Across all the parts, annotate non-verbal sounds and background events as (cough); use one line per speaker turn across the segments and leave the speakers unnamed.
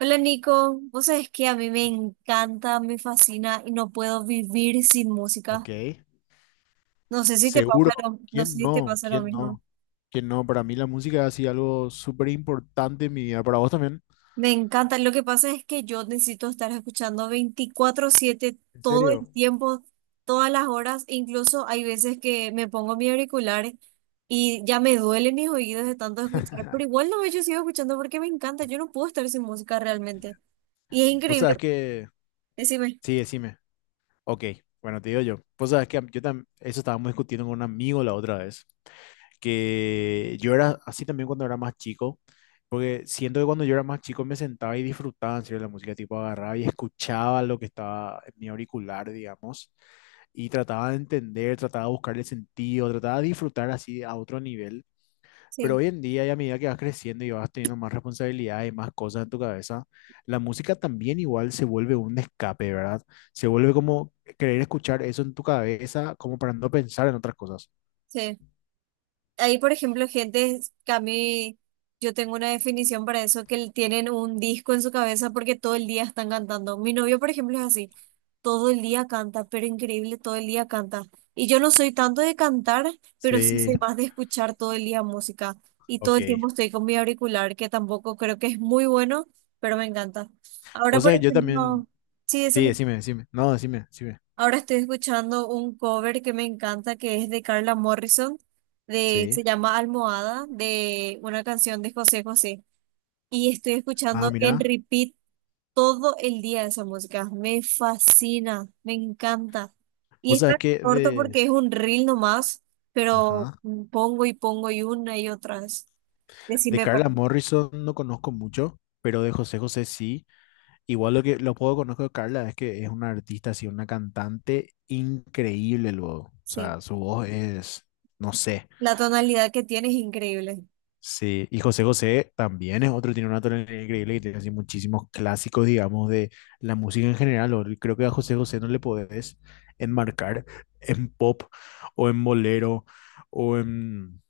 Hola Nico, vos sabés que a mí me encanta, me fascina y no puedo vivir sin
Ok,
música.
seguro.
No sé
¿Quién
si te
no?
pasa lo
¿Quién
mismo.
no? ¿Quién no? Para mí la música ha sido algo súper importante en mi vida. Para vos también.
Me encanta, lo que pasa es que yo necesito estar escuchando 24/7
¿En
todo el
serio?
tiempo, todas las horas, incluso hay veces que me pongo mi auricular y ya me duelen mis oídos de tanto escuchar, pero igual no, yo sigo escuchando porque me encanta, yo no puedo estar sin música realmente. Y es
Vos
increíble,
sabés que...
decime,
Sí, decime. Ok, bueno, te digo yo. Vos sabés que yo también... Eso estábamos discutiendo con un amigo la otra vez. Que yo era así también cuando era más chico. Porque siento que cuando yo era más chico me sentaba y disfrutaba en serio de la música. Tipo agarraba y escuchaba lo que estaba en mi auricular, digamos. Y trataba de entender, trataba de buscarle sentido, trataba de disfrutar así a otro nivel. Pero
sí,
hoy en día, y a medida que vas creciendo y vas teniendo más responsabilidad y más cosas en tu cabeza, la música también igual se vuelve un escape, ¿verdad? Se vuelve como querer escuchar eso en tu cabeza, como para no pensar en otras cosas.
sí. Hay, por ejemplo, gente que a mí, yo tengo una definición para eso, tienen un disco en su cabeza porque todo el día están cantando. Mi novio, por ejemplo, es así, todo el día canta, pero increíble, todo el día canta. Y yo no soy tanto de cantar, pero sí
Sí,
soy más de escuchar todo el día música. Y todo
ok.
el tiempo estoy con mi auricular, que tampoco creo que es muy bueno, pero me encanta. Ahora,
O
por
sea, yo también,
ejemplo, sí,
sí, decime, decime. No, decime, decime.
ahora estoy escuchando un cover que me encanta, que es de Carla Morrison, de,
Sí.
se llama Almohada, de una canción de José José. Y estoy
Ah,
escuchando en
mira.
repeat todo el día esa música. Me fascina, me encanta. Y
O sea,
está corto porque es un reel nomás, pero
ajá,
pongo y pongo y una y otra vez.
de
Decime,
Carla
perdón.
Morrison no conozco mucho, pero de José José sí. Igual lo que lo poco que conozco de Carla es que es una artista, así, una cantante increíble luego. O
Sí,
sea, su voz es, no sé.
la tonalidad que tiene es increíble.
Sí, y José José también es otro, tiene una tonalidad increíble y tiene así muchísimos clásicos, digamos, de la música en general. Creo que a José José no le podés enmarcar en pop o en bolero o en,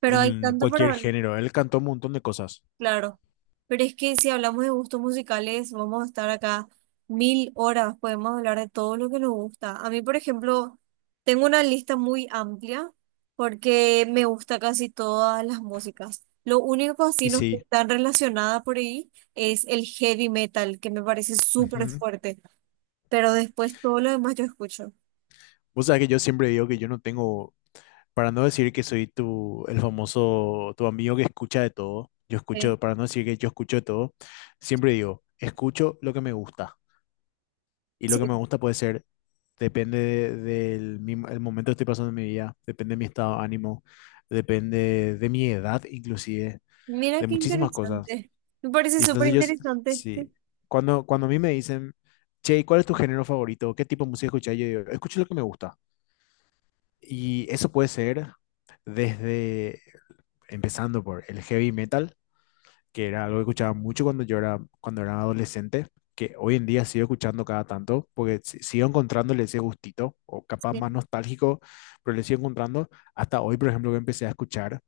Pero hay
en
tanto para
cualquier
ver,
género. Él cantó un montón de cosas.
claro. Pero es que si hablamos de gustos musicales, vamos a estar acá mil horas, podemos hablar de todo lo que nos gusta. A mí, por ejemplo, tengo una lista muy amplia porque me gusta casi todas las músicas. Lo único que así
Y
no
sí.
está relacionada por ahí es el heavy metal, que me parece súper
Ujú.
fuerte, pero después todo lo demás yo escucho.
Vos sabés que yo siempre digo que yo no tengo. Para no decir que soy tu, el famoso, tu amigo que escucha de todo, yo
Sí.
escucho, para no decir que yo escucho de todo, siempre digo, escucho lo que me gusta. Y lo que
Sí.
me gusta puede ser, depende del el momento que estoy pasando en mi vida, depende de mi estado de ánimo, depende de mi edad inclusive,
Mira
de
qué
muchísimas cosas.
interesante. Me parece
Y
súper
entonces
interesante. Sí.
sí, cuando a mí me dicen, che, ¿cuál es tu género favorito? ¿Qué tipo de música escuchas? Yo digo, escucho lo que me gusta. Y eso puede ser desde, empezando por el heavy metal, que era algo que escuchaba mucho cuando era adolescente, que hoy en día sigo escuchando cada tanto, porque sigo encontrándole ese gustito, o capaz
Sí.
más nostálgico, pero le sigo encontrando. Hasta hoy, por ejemplo, que empecé a escuchar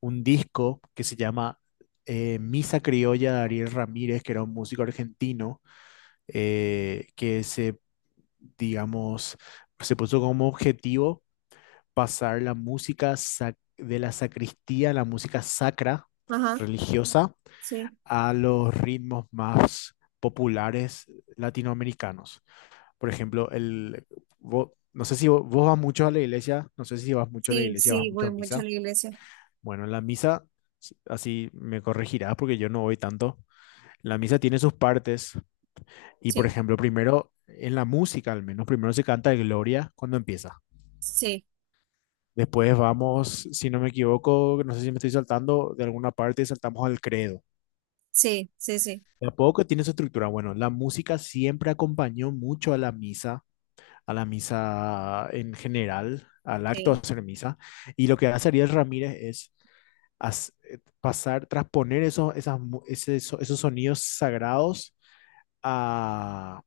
un disco que se llama Misa Criolla de Ariel Ramírez, que era un músico argentino, eh, que se, digamos, se puso como objetivo pasar la música de la sacristía, la música sacra,
Ajá,
religiosa,
sí.
a los ritmos más populares latinoamericanos. Por ejemplo, el, vo- no sé si vo- vos, vas mucho a la iglesia, no sé si vas mucho a la
Sí,
iglesia, vas
sí,
mucho
voy
a
mucho a
misa.
la iglesia.
Bueno, la misa, así me corregirás porque yo no voy tanto. La misa tiene sus partes y, por
Sí.
ejemplo, primero, en la música al menos, primero se canta el Gloria cuando empieza.
Sí,
Después vamos, si no me equivoco, no sé si me estoy saltando de alguna parte, saltamos al credo.
sí, sí, sí,
De a poco tiene su estructura. Bueno, la música siempre acompañó mucho a la misa en general, al acto de
sí.
hacer misa. Y lo que hace Ariel Ramírez es as- pasar, transponer esos, esas mu- ese- eso- esos sonidos sagrados a,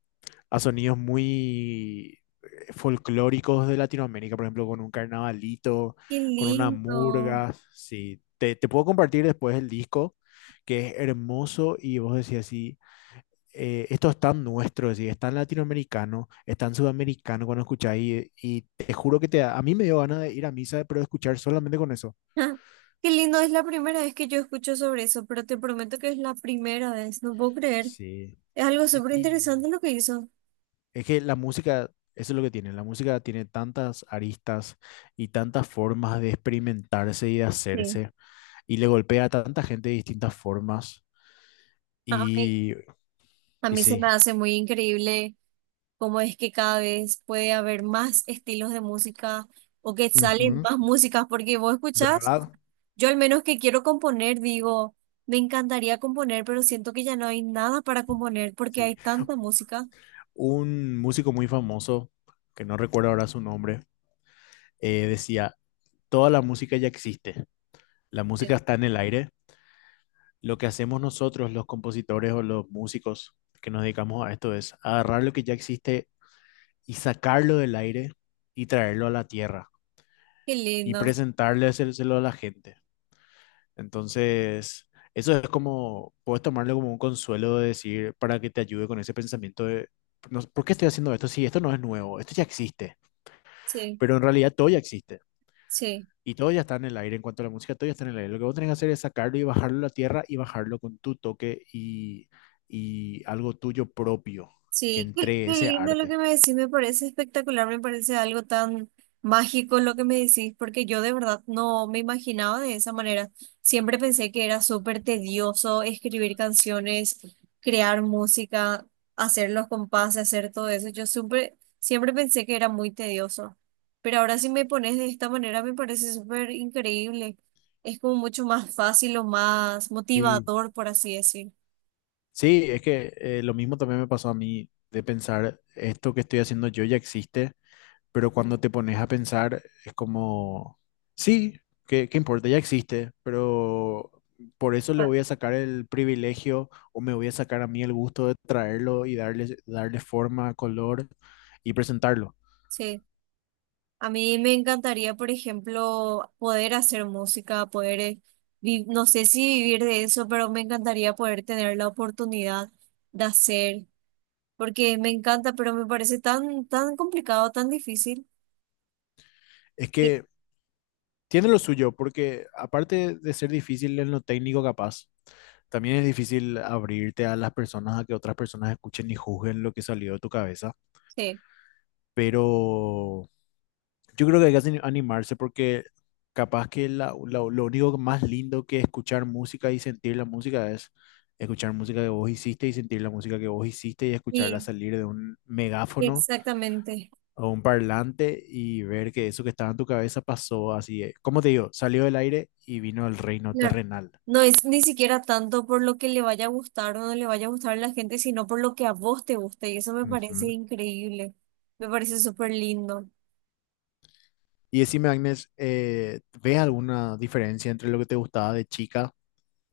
a sonidos muy folclóricos de Latinoamérica, por ejemplo, con un carnavalito,
Qué
con una
lindo. (laughs)
murga. Sí, te puedo compartir después el disco, que es hermoso y vos decís así, esto es tan nuestro, es decir, es tan latinoamericano, es tan sudamericano cuando escucháis y te juro que a mí me dio ganas de ir a misa, pero de escuchar solamente con eso.
Ah, qué lindo, es la primera vez que yo escucho sobre eso, pero te prometo que es la primera vez, no puedo creer.
Sí.
Es algo súper
Y
interesante lo que hizo.
es que la música, eso es lo que tiene, la música tiene tantas aristas y tantas formas de experimentarse y de
Sí.
hacerse, y le golpea a tanta gente de distintas formas,
A mí,
y,
a
y
mí se me
sí.
hace muy increíble cómo es que cada vez puede haber más estilos de música o que salen
Ujú.
más músicas, porque vos escuchás,
¿Verdad?
yo al menos que quiero componer, digo, me encantaría componer, pero siento que ya no hay nada para componer porque
Sí.
hay tanta música.
Un músico muy famoso, que no recuerdo ahora su nombre, decía, toda la música ya existe, la música está en el aire, lo que hacemos nosotros, los compositores o los músicos que nos dedicamos a esto, es agarrar lo que ya existe y sacarlo del aire y traerlo a la tierra
Qué
y
lindo,
presentarle hacérselo a la gente. Entonces, eso es como, puedes tomarlo como un consuelo de decir, para que te ayude con ese pensamiento de, no, ¿por qué estoy haciendo esto? Sí, esto no es nuevo, esto ya existe,
sí,
pero en realidad todo ya existe.
sí,
Y todo ya está en el aire, en cuanto a la música, todo ya está en el aire. Lo que vos tenés que hacer es sacarlo y bajarlo a la tierra y bajarlo con tu toque y algo tuyo propio que
sí, qué,
entre
qué
ese
lindo lo que
arte.
me decís, me parece espectacular, me parece algo tan mágico lo que me decís, porque yo de verdad no me imaginaba de esa manera. Siempre pensé que era súper tedioso escribir canciones, crear música, hacer los compases, hacer todo eso. Yo siempre pensé que era muy tedioso, pero ahora si me pones de esta manera me parece súper increíble. Es como mucho más fácil o más
Sí,
motivador, por así decir.
sí, es que lo mismo también me pasó a mí de pensar, esto que estoy haciendo yo ya existe, pero cuando te pones a pensar es como, sí, ¿qué importa? Ya existe, pero por eso le
Ah,
voy a sacar el privilegio o me voy a sacar a mí el gusto de traerlo y darle forma, color y presentarlo.
sí. A mí me encantaría, por ejemplo, poder hacer música, poder, no sé si vivir de eso, pero me encantaría poder tener la oportunidad de hacer, porque me encanta, pero me parece tan complicado, tan difícil.
Es
Y-
que tiene lo suyo, porque aparte de ser difícil en lo técnico capaz, también es difícil abrirte a las personas, a que otras personas escuchen y juzguen lo que salió de tu cabeza.
Sí,
Pero yo creo que hay que animarse porque capaz que lo único más lindo que escuchar música y sentir la música es escuchar música que vos hiciste y sentir la música que vos hiciste y escucharla
sí,
salir de un megáfono
exactamente.
a un parlante y ver que eso que estaba en tu cabeza pasó así, ¿cómo te digo? Salió del aire y vino al reino
Claro.
terrenal.
No es ni siquiera tanto por lo que le vaya a gustar o no le vaya a gustar a la gente, sino por lo que a vos te guste, y eso me parece
Ujú.
increíble, me parece súper lindo.
Y decime, Agnes, ¿ves alguna diferencia entre lo que te gustaba de chica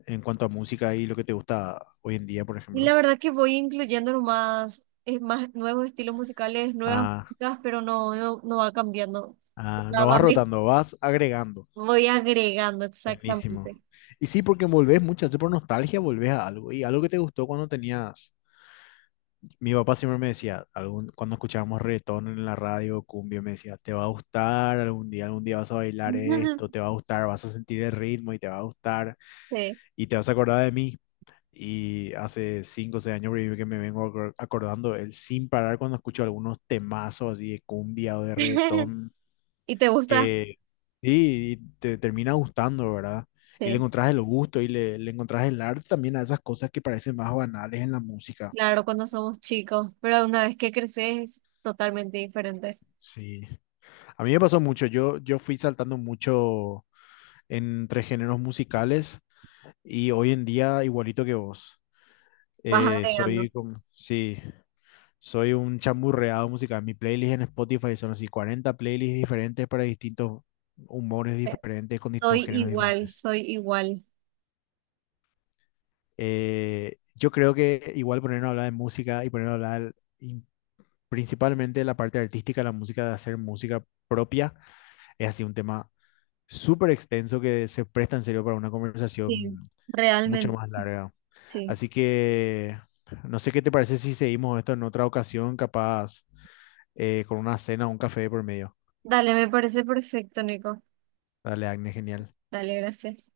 en cuanto a música y lo que te gusta hoy en día, por
Y la
ejemplo?
verdad que voy incluyendo nomás es más nuevos estilos musicales, nuevas
Ah,
músicas, pero no, no, no va cambiando. O
ah,
sea,
no vas rotando, vas agregando.
voy agregando exactamente.
Buenísimo. Y sí, porque volvés muchas veces por nostalgia, volvés a algo. Y algo que te gustó cuando tenías. Mi papá siempre me decía, algún, cuando escuchábamos reggaetón en la radio, cumbia, me decía, te va a gustar algún día vas a bailar esto, te va
(laughs)
a gustar, vas a sentir el ritmo y te va a gustar
Sí.
y te vas a acordar de mí. Y hace 5 o 6 años que me vengo acordando, él sin parar cuando escucho algunos temazos así de cumbia o de
(laughs)
reggaetón,
¿Y te gusta?
que sí, y te termina gustando, ¿verdad? Y le
Sí,
encontrás el gusto le encontrás el arte también a esas cosas que parecen más banales en la música.
claro, cuando somos chicos, pero una vez que creces es totalmente diferente.
Sí. A mí me pasó mucho, yo fui saltando mucho entre géneros musicales y hoy en día igualito que vos.
Vas agregando.
Soy como, sí, soy un chamburreado musical. Mi playlist en Spotify son así 40 playlists diferentes para distintos humores
Sí.
diferentes, con distintos
Soy
géneros
igual,
diferentes.
soy igual.
Yo creo que igual ponernos a hablar de música y ponernos a hablar y principalmente de la parte artística, la música, de hacer música propia, es así un tema súper extenso que se presta en serio para una
Sí,
conversación mucho
realmente,
más
sí.
larga.
Sí.
Así que no sé qué te parece si seguimos esto en otra ocasión, capaz con una cena o un café por medio.
Dale, me parece perfecto, Nico.
Dale, Agnes, genial.
Dale, gracias.